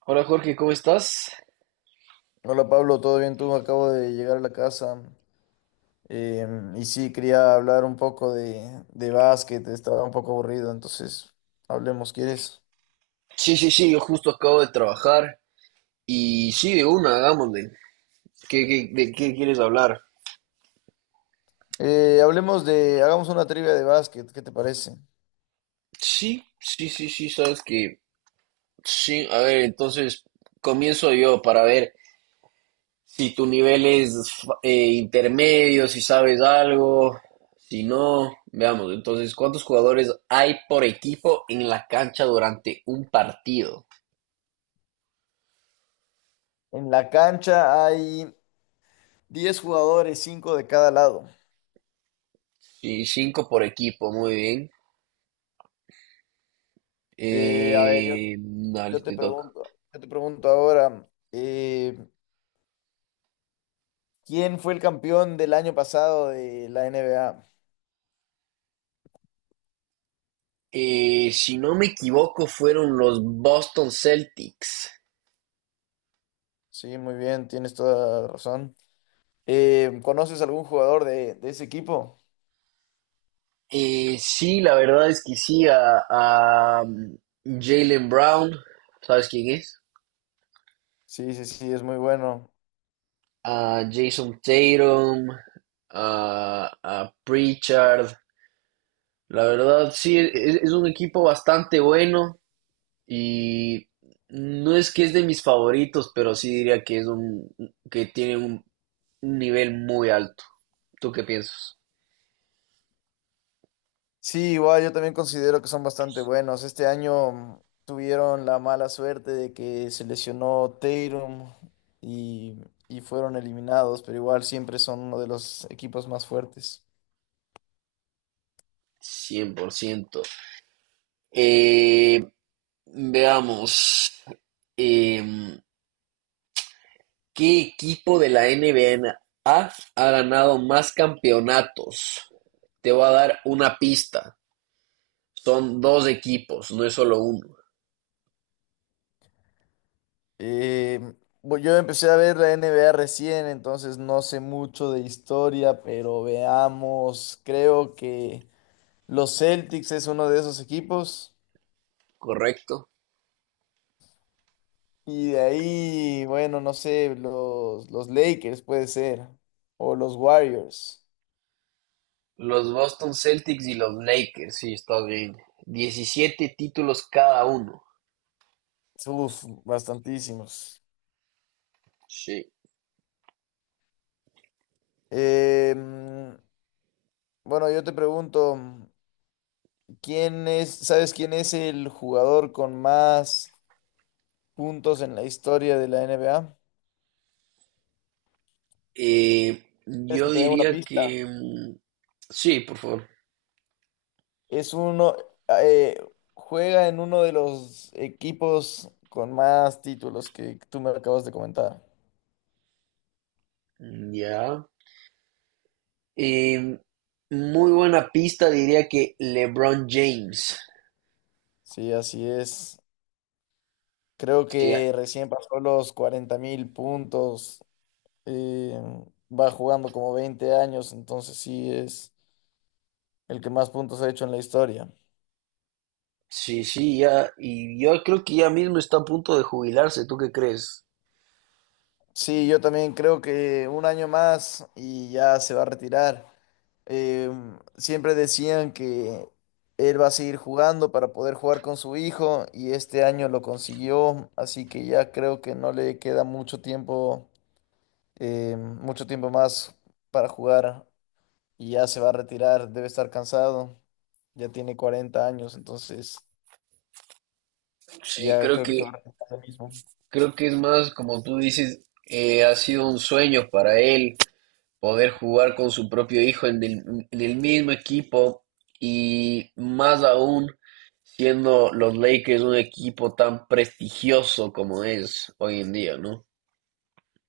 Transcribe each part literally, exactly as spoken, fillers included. Hola Jorge, ¿cómo estás? Hola Pablo, ¿todo bien tú? Acabo de llegar a la casa. eh, y sí, quería hablar un poco de, de básquet, estaba un poco aburrido, entonces hablemos, ¿quieres? Sí, sí, sí, yo justo acabo de trabajar y sí, de una, hagámosle. ¿Qué, qué- de qué quieres hablar? Eh, hablemos de, hagamos una trivia de básquet, ¿qué te parece? Sí, sí, sí, sí, sabes que sí. A ver, entonces comienzo yo para ver si tu nivel es fa- eh, intermedio, si sabes algo, si no, veamos. Entonces, ¿cuántos jugadores hay por equipo en la cancha durante un partido? En la cancha hay diez jugadores, cinco de cada lado. Sí, cinco por equipo, muy bien. Eh, a ver, yo, Eh, dale, yo te te toca. pregunto, yo te pregunto ahora, eh, ¿quién fue el campeón del año pasado de la N B A? Eh, si no me equivoco, fueron los Boston Celtics. Sí, muy bien, tienes toda la razón. Eh, ¿conoces algún jugador de, de ese equipo? Eh, sí, la verdad es que sí, a, a, um, Jalen Brown, ¿sabes quién es? Sí, sí, sí, es muy bueno. A Jason Tatum, a, a Pritchard. La verdad, sí, es, es un equipo bastante bueno y no es que es de mis favoritos, pero sí diría que es un que tiene un, un nivel muy alto. ¿Tú qué piensas? Sí, igual yo también considero que son bastante buenos. Este año mm, tuvieron la mala suerte de que se lesionó Tatum y, y fueron eliminados, pero igual siempre son uno de los equipos más fuertes. Cien por ciento. Eh, veamos. em, ¿Qué equipo de la N B A ha ganado más campeonatos? Te voy a dar una pista. Son dos equipos, no es solo uno, Eh, bu- yo empecé a ver la N B A recién, entonces no sé mucho de historia, pero veamos, creo que los Celtics es uno de esos equipos. ¿correcto? Y de ahí, bueno, no sé, los, los Lakers puede ser. O los Warriors. Los Boston Celtics y los Lakers, sí, está bien. Diecisiete títulos cada uno. Uf, bastantísimos. Sí. Em, bueno, yo te pregunto, ¿quién es, sabes quién es el jugador con más puntos en la historia de la N B A? Eh, ¿Quieres yo que te dé una diría pista? que... mm, sí, por favor. Es uno, ah, eh, juega en uno de los equipos con más títulos que tú me acabas de comentar. Ya. Eh, muy buena pista, diría que LeBron James. Sí, así es. Creo Sí, ya- que recién pasó los cuarenta mil puntos. eh, Va jugando como veinte años, entonces sí es el que más puntos ha hecho en la historia. sí, sí, ya. Y yo creo que ya mismo está a punto de jubilarse. ¿Tú qué crees? Sí, yo también creo que un año más y ya se va a retirar. Eh, Siempre decían que él va a seguir jugando para poder jugar con su hijo y este año lo consiguió, así que ya creo que no le queda mucho tiempo, eh, mucho tiempo más para jugar. Y ya se va a retirar, debe estar cansado, ya tiene cuarenta años, entonces Sí, ya creo creo que se va a que, retirar lo mismo. creo que es más, como tú dices, eh, ha sido un sueño para él poder jugar con su propio hijo en el, en el mismo equipo y más aún siendo los Lakers un equipo tan prestigioso como es hoy en día, ¿no?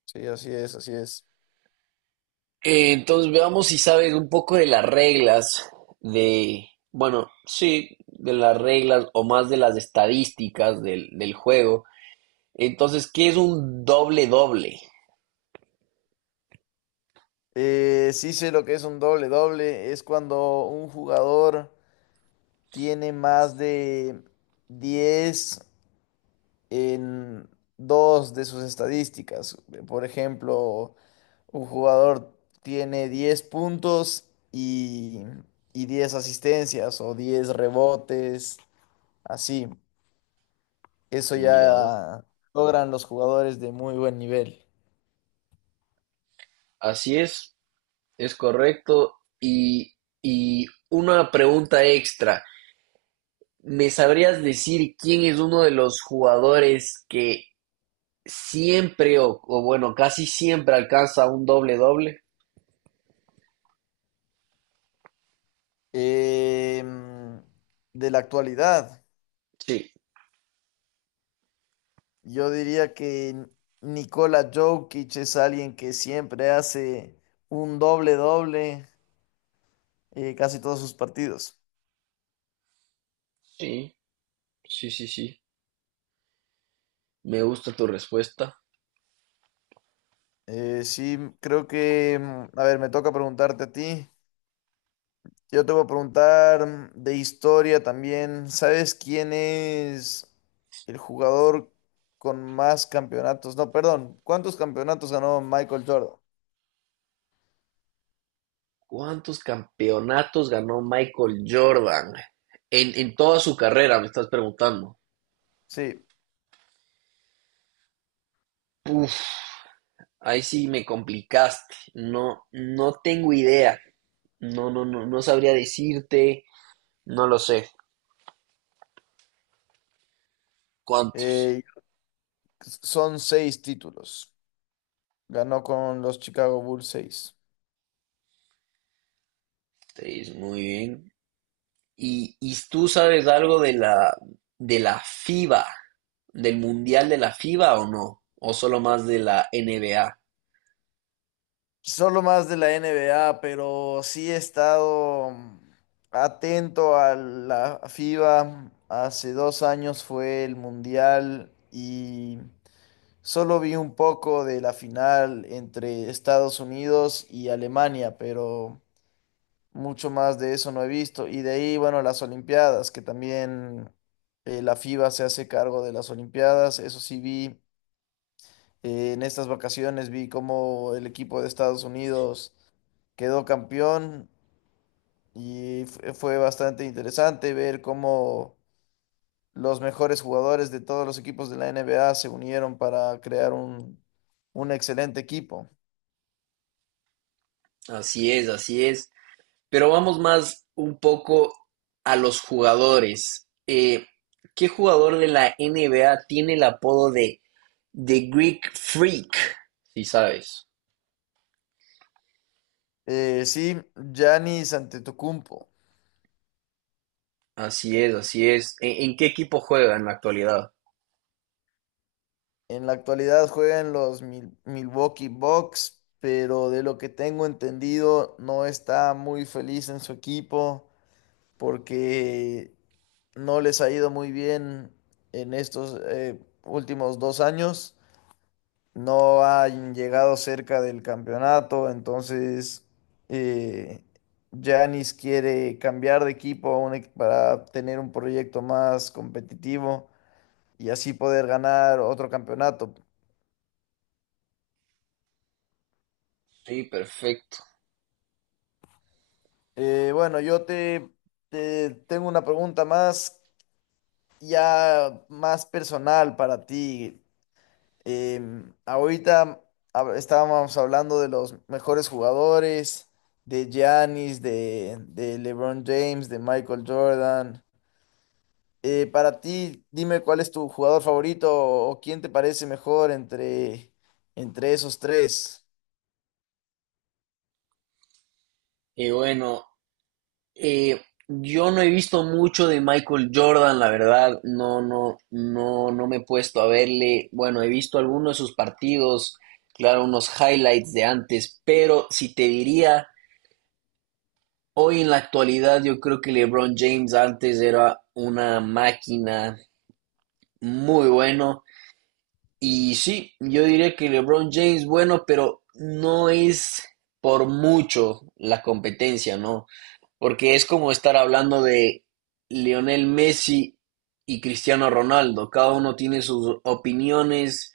Sí, así es, así es. Eh, entonces veamos si sabes un poco de las reglas de, bueno, sí, de las reglas o más de las estadísticas del, del juego. Entonces, ¿qué es un doble doble? Eh, sí sé lo que es un doble doble, es cuando un jugador tiene más de diez en dos de sus estadísticas. Por ejemplo, un jugador tiene diez puntos y, y diez asistencias o diez rebotes, así. Eso Ya, ya logran los jugadores de muy buen nivel. así es, es correcto. Y, y una pregunta extra. ¿Me sabrías decir quién es uno de los jugadores que siempre o, o bueno, casi siempre alcanza un doble doble? Em, de la actualidad, Sí, yo diría que Nikola Jokic es alguien que siempre hace un doble-doble eh, casi todos sus partidos. sí, sí, sí, sí. Me gusta tu respuesta. Eh, sí, creo que, mm, a ver, me toca preguntarte a ti. Yo te voy a preguntar de historia también. ¿Sabes quién es el jugador con más campeonatos? No, perdón. ¿Cuántos campeonatos ganó Michael Jordan? ¿Cuántos campeonatos ganó Michael Jordan? En, en toda su carrera, me estás preguntando. Sí, Uf, ahí sí me complicaste. No, no tengo idea. No, no, no, no sabría decirte. No lo sé. ¿Cuántos? eh, son seis títulos. Ganó con los Chicago Bulls seis. Seis, muy bien. ¿Y, y tú sabes algo de la, de la FIBA, del Mundial de la FIBA o no? ¿O solo más de la N B A? Solo más de la N B A, pero sí he estado atento a la FIBA. Hace dos años fue el Mundial y… Solo vi un poco de la final entre Estados Unidos y Alemania, pero mucho más de eso no he visto. Y de ahí, bueno, las Olimpiadas, que también eh, la FIBA se hace cargo de las Olimpiadas. Eso sí vi eh, en estas vacaciones, vi cómo el equipo de Estados Unidos quedó campeón y f- fue bastante interesante ver cómo los mejores jugadores de todos los equipos de la N B A se unieron para crear un, un excelente equipo. Así es, así es. Pero vamos más un poco a los jugadores. Eh, ¿qué jugador de la N B A tiene el apodo de The Greek Freak? Si sabes. Eh, sí, Giannis Antetokounmpo. Así es, así es. ¿En, en qué equipo juega en la actualidad? En la actualidad juega en los Mil- Milwaukee Bucks, pero de lo que tengo entendido no está muy feliz en su equipo porque no les ha ido muy bien en estos eh, últimos dos años. No han llegado cerca del campeonato, entonces eh, Giannis quiere cambiar de equipo a un equ- para tener un proyecto más competitivo. Y así poder ganar otro campeonato. Sí, perfecto. Eh, bueno, yo te, te tengo una pregunta más, ya más personal para ti. Em, ahorita hab- estábamos hablando de los mejores jugadores, de Giannis, de, de LeBron James, de Michael Jordan. Eh, para ti, dime cuál es tu jugador favorito o quién te parece mejor entre, entre esos tres. Y bueno, eh, yo no he visto mucho de Michael Jordan, la verdad. No, no, no, no me he puesto a verle. Bueno, he visto algunos de sus partidos, claro, unos highlights de antes, pero si te diría, hoy en la actualidad yo creo que LeBron James antes era una máquina, muy bueno. Y sí, yo diría que LeBron James, bueno, pero no es por mucho la competencia, ¿no? Porque es como estar hablando de Lionel Messi y Cristiano Ronaldo. Cada uno tiene sus opiniones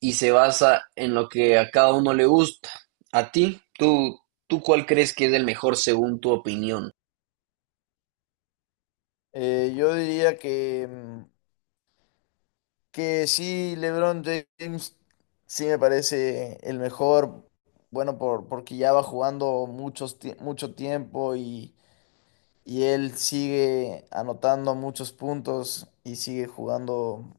y se basa en lo que a cada uno le gusta. A ti, tú, tú cuál crees que es el mejor según tu opinión. Eh, yo diría que mm, que sí, LeBron James sí me parece el mejor, bueno, por, porque ya va jugando muchos, tie- mucho tiempo y, y él sigue anotando muchos puntos y sigue jugando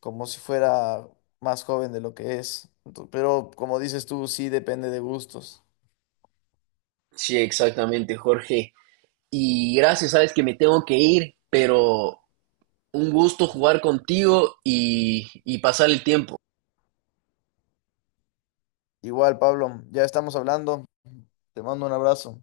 como si fuera más joven de lo que es. Ento- Pero como dices tú, sí depende de gustos. Sí, exactamente, Jorge. Y gracias, sabes que me tengo que ir, pero un gusto jugar contigo y, y pasar el tiempo. Igual, Pablo, ya estamos hablando. Te mando un abrazo.